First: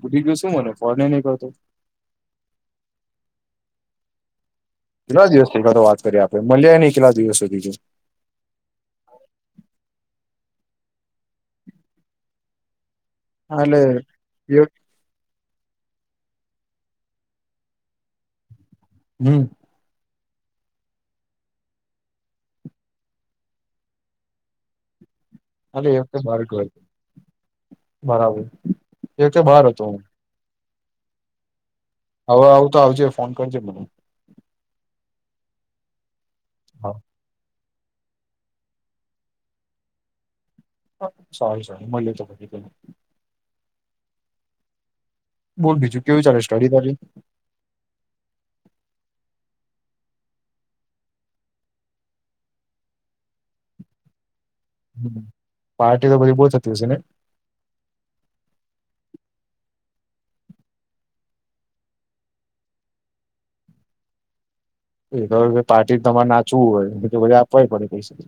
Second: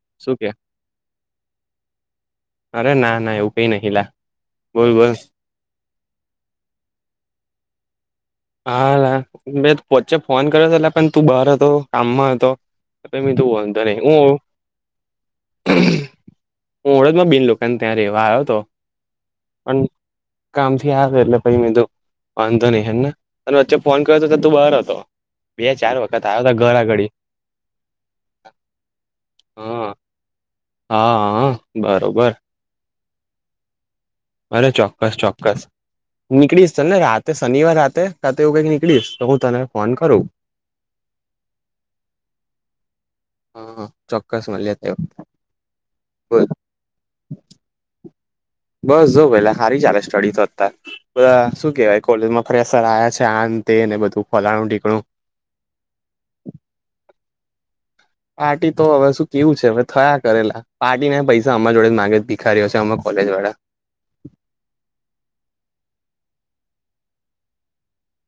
ભૂલી ગયા શું? મને ફોને નઈ કેતો. અરે ના એવ કઈ નાલા. કેટલા દિવસ પલા તો વાત કરીએ, આપે મળ્યા ને, કેટલા દિવસ સુધી જો હા, બે વચ્ચે ફોન કર્યો હતો, એટલે પણ તું બહાર હતો, કામમાં હતો. તો હા એટલે અંધ એ હા, ઓડદમાં બેન લોકોને ત્યાં રહેવા આવ્યો હતો. હમ્મ. પણ કામથી આવે, એટલે પ મે તો વાંધો નહી હેને? અને વચ્ચે ફોન્યો હતો કે, તું બહાર હતો. એટલે બે-ચાર એ વખતે વખત બાર આવ્યો હતા, ગયો હતો. ઘર આગળ, બરાબર એ વખતે બહાર હતો હા. હું હા, હા. બરોબર હવે આવું તો આવજે ફોન કરજે મરધું અરે ચોક્કસ, ચોક્કસ નીકળીશ, ત હા ને રાતે શનિવાર રાતે ખાતેવું કઈક નીકળીશ, તો હું તને ફોન કરું. સહી, સહી મને હા, ચોક્કસ મળ્યા. બોલ બીજું કેવું ચાલે સ્ટડી બડી? બસ જો પેલા સારી ચાલે સ્ટડી તો. શું કેવાય? કોલેજમાં ફેશર આવ્યા છે, આ અંતે ને બધું ફલાણું કું પાર્ટી તો બધી બહુ થતી હશે ને? પાર્ટી તો હવે શું કેવું છે? હવે થયા કરે અલા. પાર્ટીને પૈસા અમારા જોડે જ માગે જ ભિખારીયો છે, અમા કોલેજવાળા. એ તો કે હવે પાર્ટી તો તમને નાચવું હોય અતો આપવા એ પડે પૈસા.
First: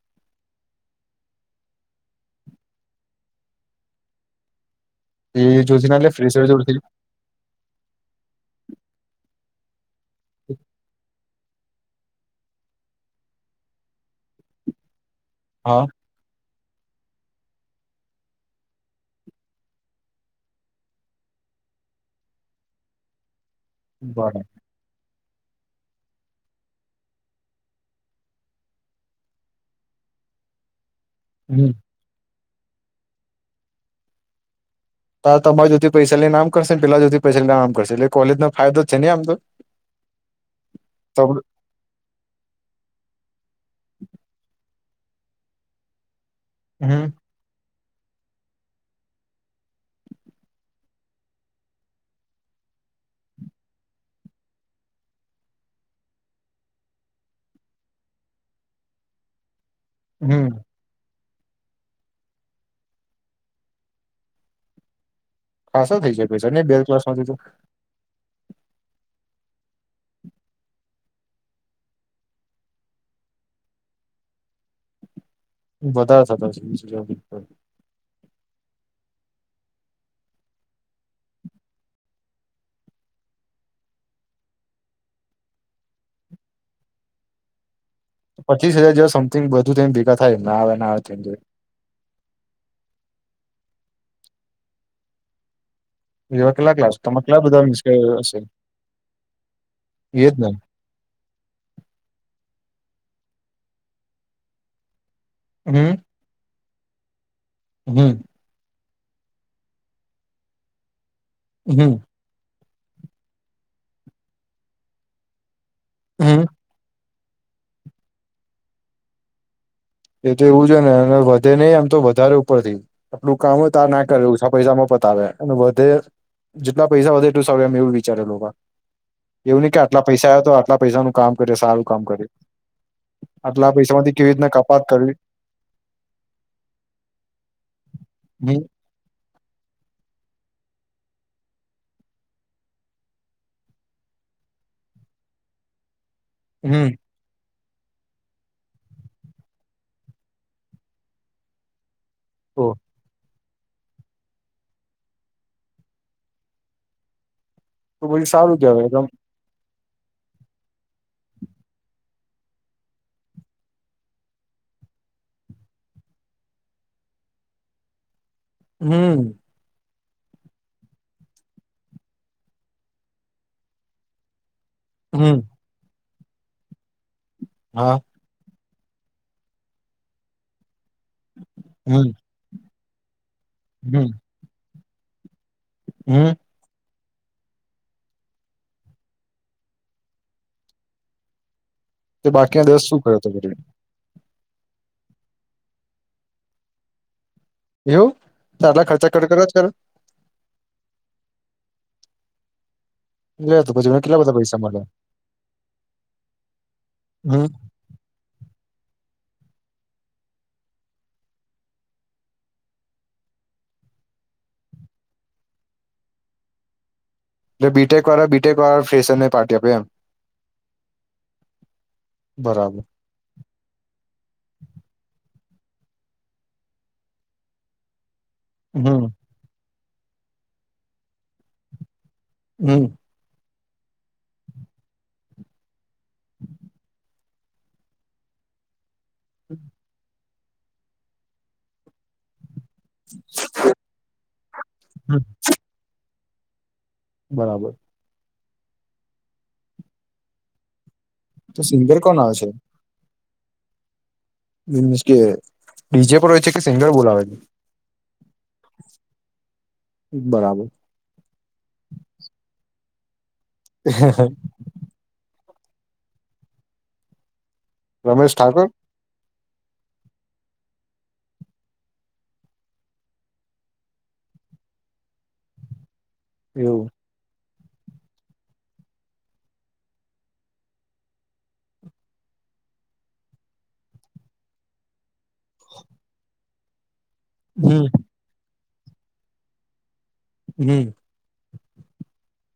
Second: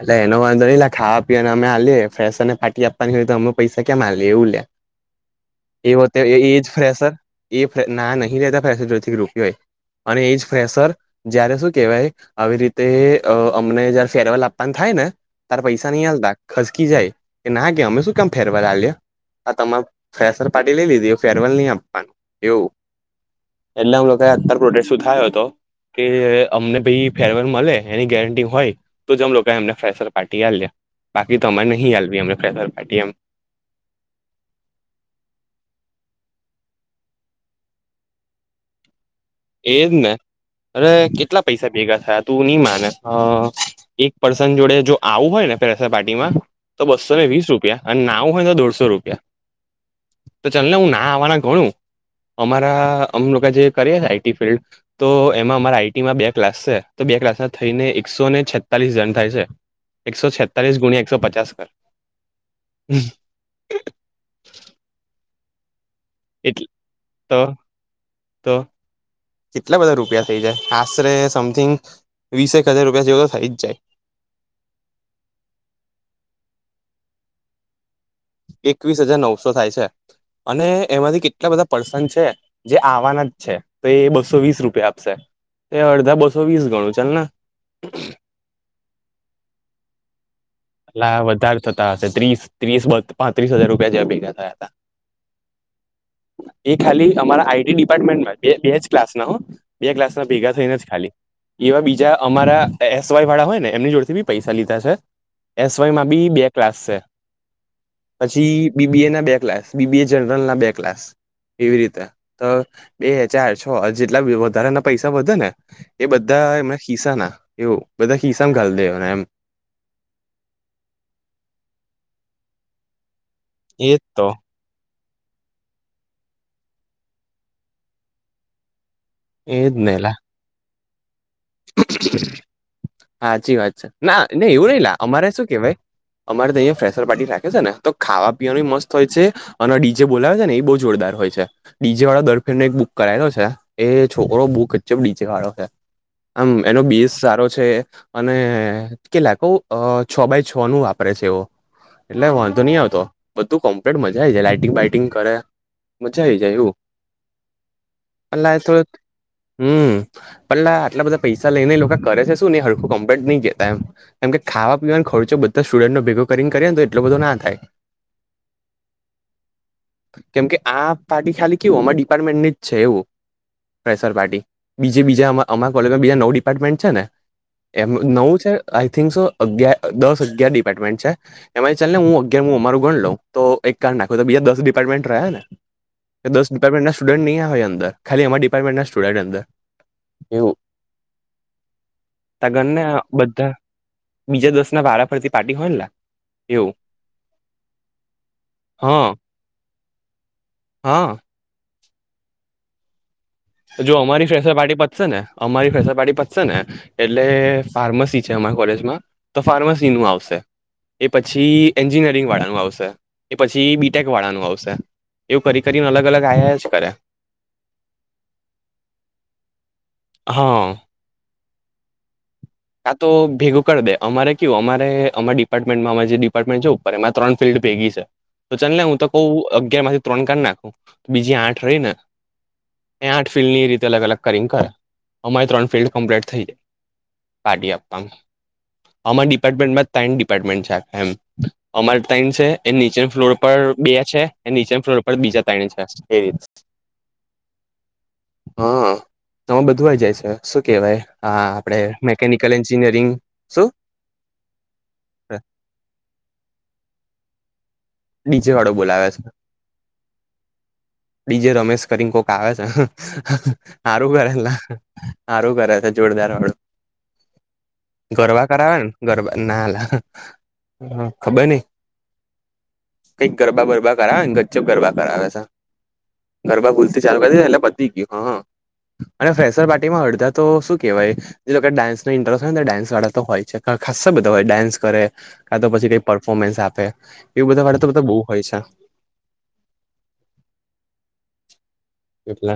એટલે એનો વાંધો નઈ લ્યા ખાવા પીવાને અમે હલીએ ફેશને ફાટી આપવાની હોય તો અમે પૈસા કેમ હાએ એવું લયા. એ જોથી ના લે એવું અત્યારે ફ્રેશર એ જ જોડથી ફ્રેશ હે. એ ના નહીં લેતા ફેશરથી રૂપિયો યે અને એજ ફેશર જયારે શું કેવાય આવી રીતે અમને જયારે ફેરવાલ આપવાની થાય ને તાર હા પૈસા નહીં આલતા. ખસકી જાય. કે ના કે અમે શું કેમ ફેરેવલ આલીએ હા, તમામે ફ્રેશર પાર્ટી લઈ લીધી ફેરવેલ નહી આપવાનું એવું. એટલે અમ લોકાએ બરાબર અતાર પ્રોડેક શું થાયો તો. કે અમને ભઈ ફેરવેલ મળે એની ગેરંટી હોય તો જ અમ લોક તો અમને ફ્રેસર પાર્ટી આલીએ બાકી તો અમારે હમ નહીં આલવી અમે ફ્રેશર પાર્ટી એમ. તા તમારા જોતી પૈસા લને નામ કરશે ને પેલા જોતી પૈસાને આમ કરશે એટલે કોલેજનો ફાયદો જ છે ને આમ તો. એજ ને અરે કેટલા પૈસા ભેગા થયા. તું ની માને એક પર્સન જોડે જો આવું હોય ને પ્રેસર પાર્ટીમાં તો હમ બસ્સો ને વીસ રૂપિયા અને ના આવું હોય ને તો દોઢસો રૂપિયા. તો ચલને હું ના આવવાના ઘણું અમારા અમ લોકો જે કરી હે [inaudible] તો એમાં અમારા આઈટીમાં બે ક્લાસ છે, તો બે ક્લાસમાં થઈને એકસો ને છેતાલીસ જન થાય છે. એકસો હમ છેતાલીસ ગુણ્યા એકસો પચાસ કર. ખાસા થઈ જાય. એટલે તો તો કેટલા બધા રૂપિયા થઈ જાય. આશરે સમથિંગ વીસેક હજાર રૂપિયા જેવ તો થઈ જ જાય. વધારે થતા હશે વીસ હજારથી ઉપર એકવીસ હજાર નવસો થાય છે અને એમાંથી કેટલા બધા પર્સન છે. જે આવવાના જ છે. તો એ બસો વીસ રૂપિયા આપશે. એ અડધા બસો વીસ ગણું ચલને પચીસ હજાર જેવા સમથિંગ બધું થઈને ભેગા થાય ના આવે ના આવે એટલા થઈને તોય. વધારે થતા હશે ત્રીસ ત્રીસ પાંત્રીસ હજાર રૂપિયા જેવા ભેગા થયા હતા. એવા કેટલા એ ક્લાસ ખાલી તમે કેટલા અમારા બધા આઈટી મિસ હશે ડિપાર્ટમેન્ટમાં બે બે જ ક્લાસના હો. બે ક્લાસના એ જ ને ભેગા થઈને જ ખાલી. એવા બીજા અમારા એસવાયવાળા હોય ને એમની જોડેથી બી પૈસા લીધા છે. એસયમાં બી બે ક્લાસ છે. હમ્મ પછી બીબીએના બે ક્લાસ બીબીએ જનરલના બે ક્લાસ એવી હમ રીતે. તો બે ચાર છ જેટલા વધારાના પૈસા વધે ને એ હમ બધા એમાં ખિસ્સાના, એવું બધા ખિસ્સામાં ઘાલ દેવાના એમ. એ તો એવું જ હોયને. અને વધે નહી આમ તો વધારે ઉપરથી આપડું કામ હો તાર એજ ના કરે તો ઓછા પૈસામાં પતાવે અને વધે જેટલા પૈસા વધે એટલું સાર એમ એવું વિચારે લોકા એવું નહી એજ કે ને આટલા લા પૈસા આવ તો આટલા પૈસાનું કામ કરે સારું કામ કરે. સાચી આટલા વાત છે પૈસામાંથી ના કેવી ને રીતના કા એવું નઈ લા અમારે શું કેહેવાય અમારે તો અહીંયા ફેશર પાર્ટી રાખે છે ને તો ખાવા હમ પીવાની મસ્ત હોય છે અને ડીજેે બોલાવે છે ને એ બહુ જોરદાર હોય છે. ડીજે વાળો દરફેણને એક બુક કરાયેલો છે એ છોકરો બહુ ગજબ ડીજેવાળો છે. આમ એનો હમ બેસ સારો છે. અને કેલા કઉ છ બાય છ નું વાપરે છે એવો. એટલે વાંધો તો નઈ આવતો. બધું કમ્પ્લેટ મજા આય જાય લાઇટિંગ બાઈટિંગ કરે મજા આવી જાય એવું. તો પછી સારું પલા કેવાય થોડ હમ્મ પણ લા આટલા બધા પૈસા લઈને એ લોકા કરે છે શું ને હરખું કમ્પ્લેટ નય કેતા એમ. કેમ કે ખાવા પીવાનો ખર્ચો બધા સ્ટુડન્ટો ભેગો કરીને કરે ને તો એટલો બધો ના થાય. હમ્મ. કેમ કે આ પાર્ટી ખાલી કેવું અમાર ડિપાર્ટમેન્ટની જ છે એવું. ફેશરપાર્ટી બીજ બીજા હમ અમાર કોલેજમાં બીજા નવું ડિપાર્ટમેન્ટ છે ને એમ હા નવું છે આઈ થિંક સો દસ અગિયાર ડિપાર્ટમેન્ટ છે એમાં ચલને હમ હું હું અમારું ગણ લઉં તો એક કાર હમ નાખું બીજા દસ ડિપાર્ટમેન્ટ રહ્યા ને હમ ડિપાર્ટમેન્ટના સ્ટુડન્ટ નહીં આવે હોય અંદર ખાલી અમાર ડિપાર્ટમેન્ટના સ્ટુડન્ટ અંદર એવું. તે તાર બાકીના ગણને દસ શું કર્યો હતો બધા કરી બીજા દસના વારા ફરતી પાર્ટી હોય ન લા એવું. એવું તો આટલા હા ખર્ચા કર કરજ કરે? હા. લે તો પછી જો મને કેટલા અમારી બધા પૈસા ફેશરપાર્ટી મળે પતશે ને અમારી ફેસરપાર્ટી પતશે ને એટલે હમ ફાર્મસી છે અમારા કોલેજમાં તો ફાર્મસીનું આવશે. એ પછી એન્જિનિયરિંગવાળાનું આવશે એ પછી બીટેકવાળાનું આવશે. એવું કરી કરીને અલગ અલગ આય આય જ કરે. એટલે બીટેકવાળા બીટેકવાળા ફેશનને પાર્ટી આપે એમ હા. બરાબર. તો ભેગું કરી દે અમારે કેવું અમારે અમા ડિપાર્ટમેન્ટમાં જે ડિપાર્ટમેન્ટ જવ ઉપર એમાં ત્રણ ફિલ્ડ ભેગી છે. તો ચાલ ને હું હમ તો કવ અગિયારમાંથી ત્રણ કાઢ નાખ બીજી આઠ રહી ને. હમ. એ આઠ ફિલ્ડની રીતે અલગ અલગ કરી ન કરે અમારી ત્રણ ફિલ્ડ કમ્પ્લીટ થઈ. પાર્ટી આપવા અમારા ડિપાર્ટમેન્ટમાં તન ડિપાર્ટમેન્ટ છે આખા અમાર તયન છે. એ નીચે ફ્લોર પર બે છે એ નીચે ફ્લોર પર હમ બીજા તયન છે એ રીત બરાબર. હા તમે બધું આય જાય છે શું કેવાય હા તો આપડે સિંગર કોણ આવે છે ઇન્જિનયરિંગ શું? મિન્સ કે ડીજે પણ હોય છે કે સિંગર બોલાવે છે? ડીજેવાળો બોલાવે છે. બરાબર. ડીજે રમેશ કરી કોક આવે છે સારું કરે. સારું કરે છે જોરદારવાળું રમેશ ગરબા ઠાકોર કરાવે ને ગરબા નાલા હ ખબર નઈ. કઈક ગરબા બરબા કરાવે ગજબ ગરબા કરાવે ગરબા એવું ભૂલતી ચાલુ કર દીધું એટલે પતી ગયું હ અને ફેસરપાર્ટીમાં અડધા તો શું કેવાય એ લોકો ડાન્સનો ઇન્ટરેસ્ટ હોય ને તો ડાન્સવાળા તો હોય છે ખાસા બધા હોય ડાન્સ કરે કા તો પછી કઈક પરફોર્મન્સ આપે એવું બધાવાળ હમ તો બધા બોવ હોય છે. હમ. એટલે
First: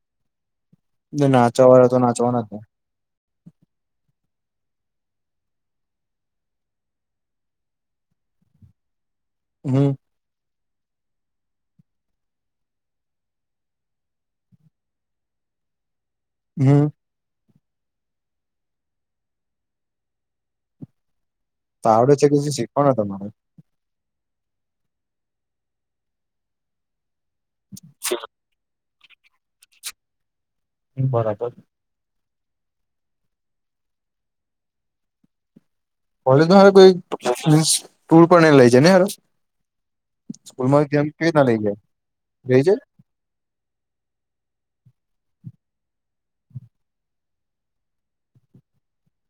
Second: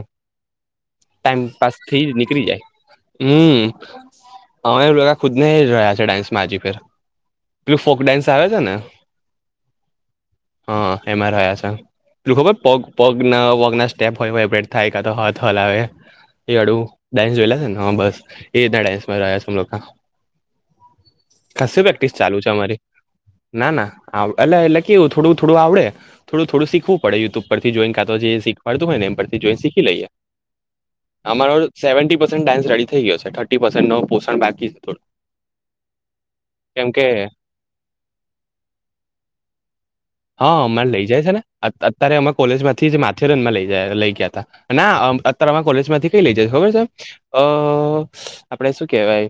ને નાચવા વાળા તો ટાઈમપાસથી જ નાચવાના નીકળી ને જાય. હમ હવે એવું લા ખુદને રહ્યા છે ડાન્સમાં હજી ફેર. પેલું ફોક ડાન્સ આવે છે, ને હમ. હા એમાં રહયા છે. પેલુ ખબર પગ પગના પગના સ્ટેપ હોય [unintelligible] થાય હાથ હલાવે એ અડું હમ ડાન્સ જોયલા છે, ને હ બસ એ રીતના ડાન્સમાં રહયા છે. ખાશી તો આવડે પ્રેક્ટીસ ચાલુ કે છે, અમારી શીખવાના તમારે ના ના આવે એટલે એટલે કેવું થોડું થોડું આવડે થોડું થોડું શીખવું પડે યુટ્યુબ પરથી જોઈન કાતો જે શીખવાડતું હોય ને એમ પરથી જોઈન શીખી લઈએ બરાબર અમા સેવન્ટી પર્સેન્ટ ડાન્ રેડી થઈ ગયો છે, થર્ટી પર્સેન્ટ પોષણ બાકી છે, થોડું કેમ કે [inaudible] હા અમારે કેમ લઈ કેવી જાય છે, ને રીતના લઈ જાય અત્યારે અમે કોલેજ લઈ જાય માંથી જ મા થેરનમાં લઈ ગયા લઈ ગયા હતા ના અત્યારેમાં કોલેજ માંથી કઈ લઈ જાય ખબર છે. અ આપડે શું કેવાય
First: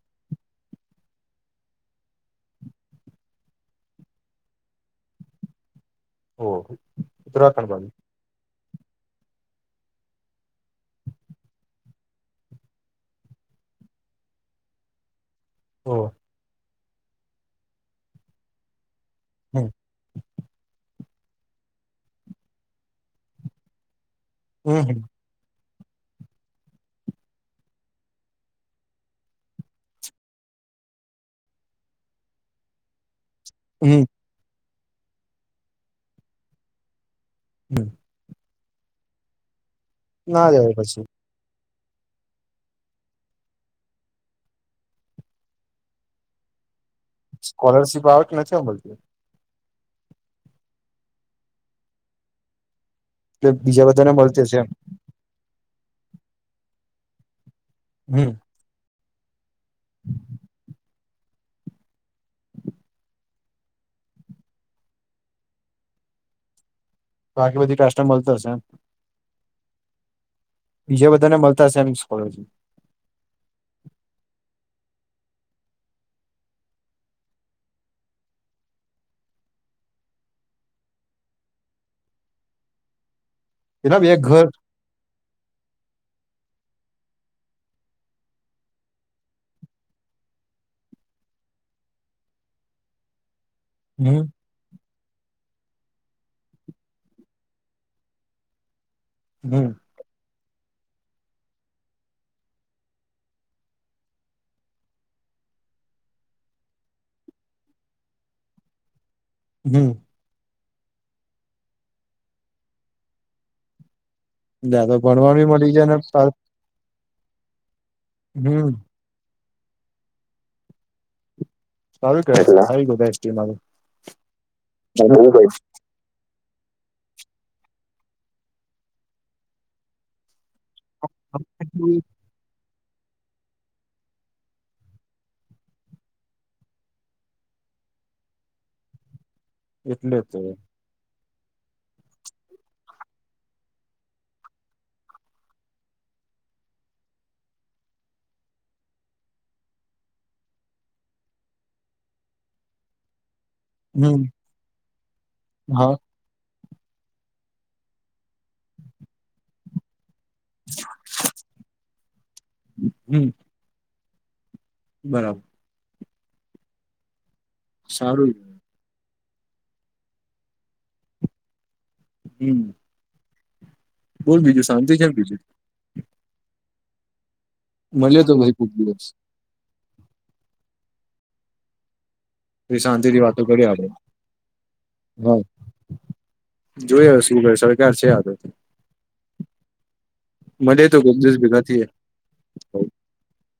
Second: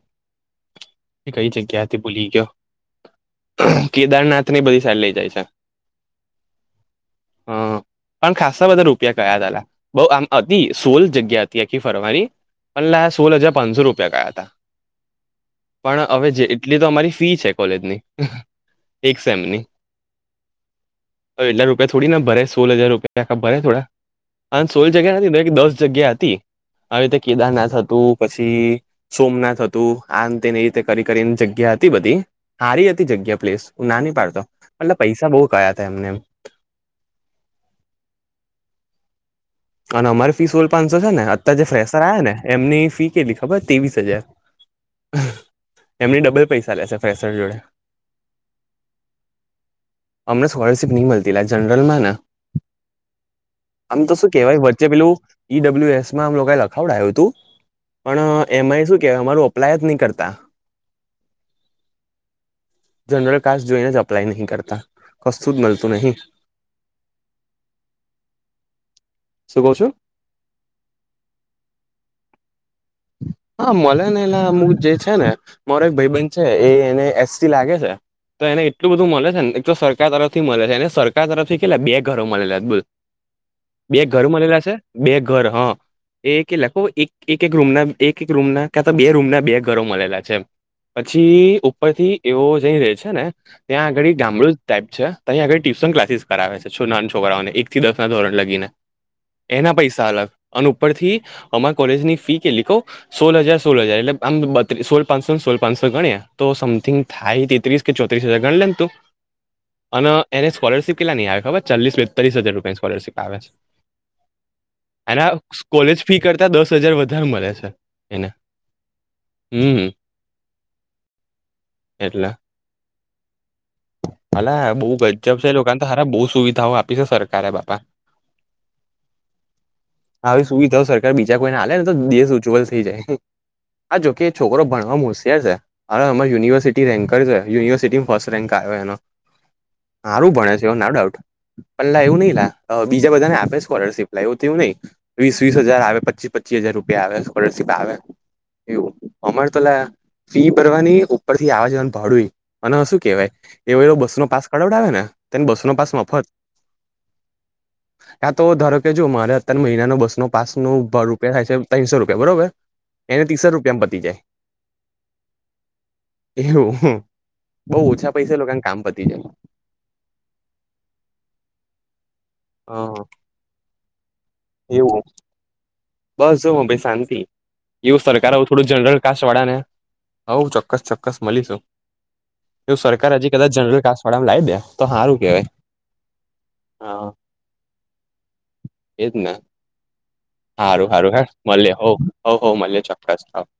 કઈ જગ્યાથી હતી ભૂલી ગયો કેદારનાથ એટની બધી સારી લઇ જાય છે. હો ઉત્તરાખંડ હ બાજુ પણ ખાસ્સા બધા રૂપિયા કયા તલા બો આમ અતિ સોલ જગ્યા હતી આખી ફરવાની પણ લા સોલ હજાર પાંચસો રૂપિયા કયા હતા. ઓહ પણ હવે જે એટલી તો અમારી ફી છે, કોલેજની એક સેમની હમ હવે એટલા રૂપિયા થોડી ના ભરાય સોલ હજાર રૂપિયા આખા ભરાય થોડા [unintelligible] સોલ હમ જગ્યા નથી દસ જગ્યા હતી આવી રીતે કેદારનાથ હતું પછી સોમનાથ હતું આ અંતે એ રીતે કરી કરી જગ્યા હતી હારી હતી જગ્યા પ્લેસ હમ નાની પાડતો એટલે પૈસા બો કયા હતા એમને એમ હમ. અને અમારી ના ફી સોલ જવાય પાંચસો પછી છે, ને અ જે ફ્રેસર આયાને એમની ફી કેટલી ખબર ત્રેવીસ હજાર એમની ડબલ પૈસા લે છે. સ્કોલરશિપ આવે કે નથી અમલતી અમને સ્કોલરશિપ ની મલતી અલા જનરલમાં ના એટલે બીજા આમ બધાને તો શું મળતી હશે કેવાય એમ વચ્ચે પેલું ઈ ડબલ્યુ એસમાં આમ લોકાય લખાવડાય્યુંતું હમ પણ એમાં શું કેહેવાય અમારુ અપ્લાય જ ની કરતા જનરલ કાસ જોઈને જ અપ્લાય નહી કરતા કશુ જ મલતું નહી બાકી બધી ટ્રાસને મલતી હશે એમ શું કવ છો? બીજા બધાને મલતા હશે એમ સ્કોલરશીપ હા મલેને એલા અમુક જે છે, ને મારો એક ભાઈ બન છે, એ એને એસટી લાગે છે. તો એને એટલું બધું મલે છે, ને એક તો સરકાર તરફથી મલે છે, એને સરકાર તરફથી કેટલા બે ઘરો મલેલા બોલ બે કેટલા ઘરો ઘર મલેલા છે, બે ઘર હ એ કે લખો એક એક એક રૂમના એક એક રૂમના ક્યા તો બે રૂમના બે ઘરો મલેલા છે, એમ પછી ઉપરથી એવો જઈ રહે છે, ને ત્યાં આગળી હમ ગામડું ટાઈપ છે, અહીં આગળ ટ્યુશન ક્લાસીસ કરાવે છે, છું ના છોકરાઓને એક થી દસના ધોરણ લગીને હમ એના પૈસા અલગ અને ઉપરથી અમાર કોલેજની ફી કેલી કવ સોલ હજાર સોલ હજાર એટલે આમ બત્રી સોલ પાંચસોને સોલ પાંચસો ગણએ તો સમથિંગ થાય તેત્રીસ કે ચોત્રીસ હજાર ગણ લે ની તું. હમ. એને સ્કોલરશિપ કેટલા ની આવે, ખબર ચાલીસ બેતાલીસ હજાર રૂપિયાની સ્કોલરશિપ આવે છે. લ્યા તો એના ભણવાનું બી મળી જાય ને કોલેજ ફી પાછ કરતા દસ હજાર વધારે મલે છે, એને. હમ. હમ. સારું કેવાય, સારી બધી એસટી મા તો ભલા બહુ ગજબ છે, લોકોને તો સાર બહુ સુવિધાઓ આપી છે, સરકારે બાપા. આવી સુવિધાઓ સરકાર બીજા કોઈને, હાલે ને, તો દેશ ઉજ્જવલ થઈ જાય. આ જોકે છોકરો ભણવામા હોશયાર છે, હવે અમારે યુનિવર્સિટી રેન્કર છે, યુનિવર્સિટી ફર્સ્ટ રેન્ક આયો એનો એટલે હારું તો ભણે છે, એનો ડઉટ પલાવું નહિ લા બીજા બધાને આપે છે, સ્કોલરશીપ લવું તેવું નહી. વીસ-વીસ હજાર આવે, પચીસ પચી હજાર રૂપિયા આવે, સ્કોલરશિપ આવે. એવું અમારે તોલા. ફી ભરવાની ઉપર થી આવા જવાનું, ભડુંય અને શું કેવાય? એવો, એવો બસ હમ નો પાસ કડવડાવે ને, તેને બસ નો હા પાસ મફત કાંતો તો ધારો કે, જો મારે અત્યાર મહિનાનો બસનો પાસનું ભ રૂપિયા થાય છે, ત્રણસો રૂપિયા બરાબર હમ એને ત્રીસો રૂપિયામાં પતી જાય. બરાબર. એવું બઉ ઓછા સારું પૈસે એ લોકોને કામ પતી જાય. હમ. હા. બોલ બીજું શાંતિ છે ને, બીજું. બસ જો હું ભાઈ શાંતિ એવું મળ્યો તો સરકાર આવે, ભાઈ થોડું કોક જનરલ દિવસ કાસ વાળા ને. હઉ ચોક્કસ, ચોક્કસ મલીશું. એવું એ શાંતિ સરકાર થી હજી વાતો કદાચ કરીએ જનરલ આપડે કાસ વાળામાં લાવ દે, તો હારું કેહેવાય. જોયે હવે શું કરે? સરકાર છે આતો. એ જ ના. મળે હારું, તો હારું, કોક હે દિવસ ભેગા મ થઈએ હો હો હો મલે ચોક્કસ થ [unintelligible]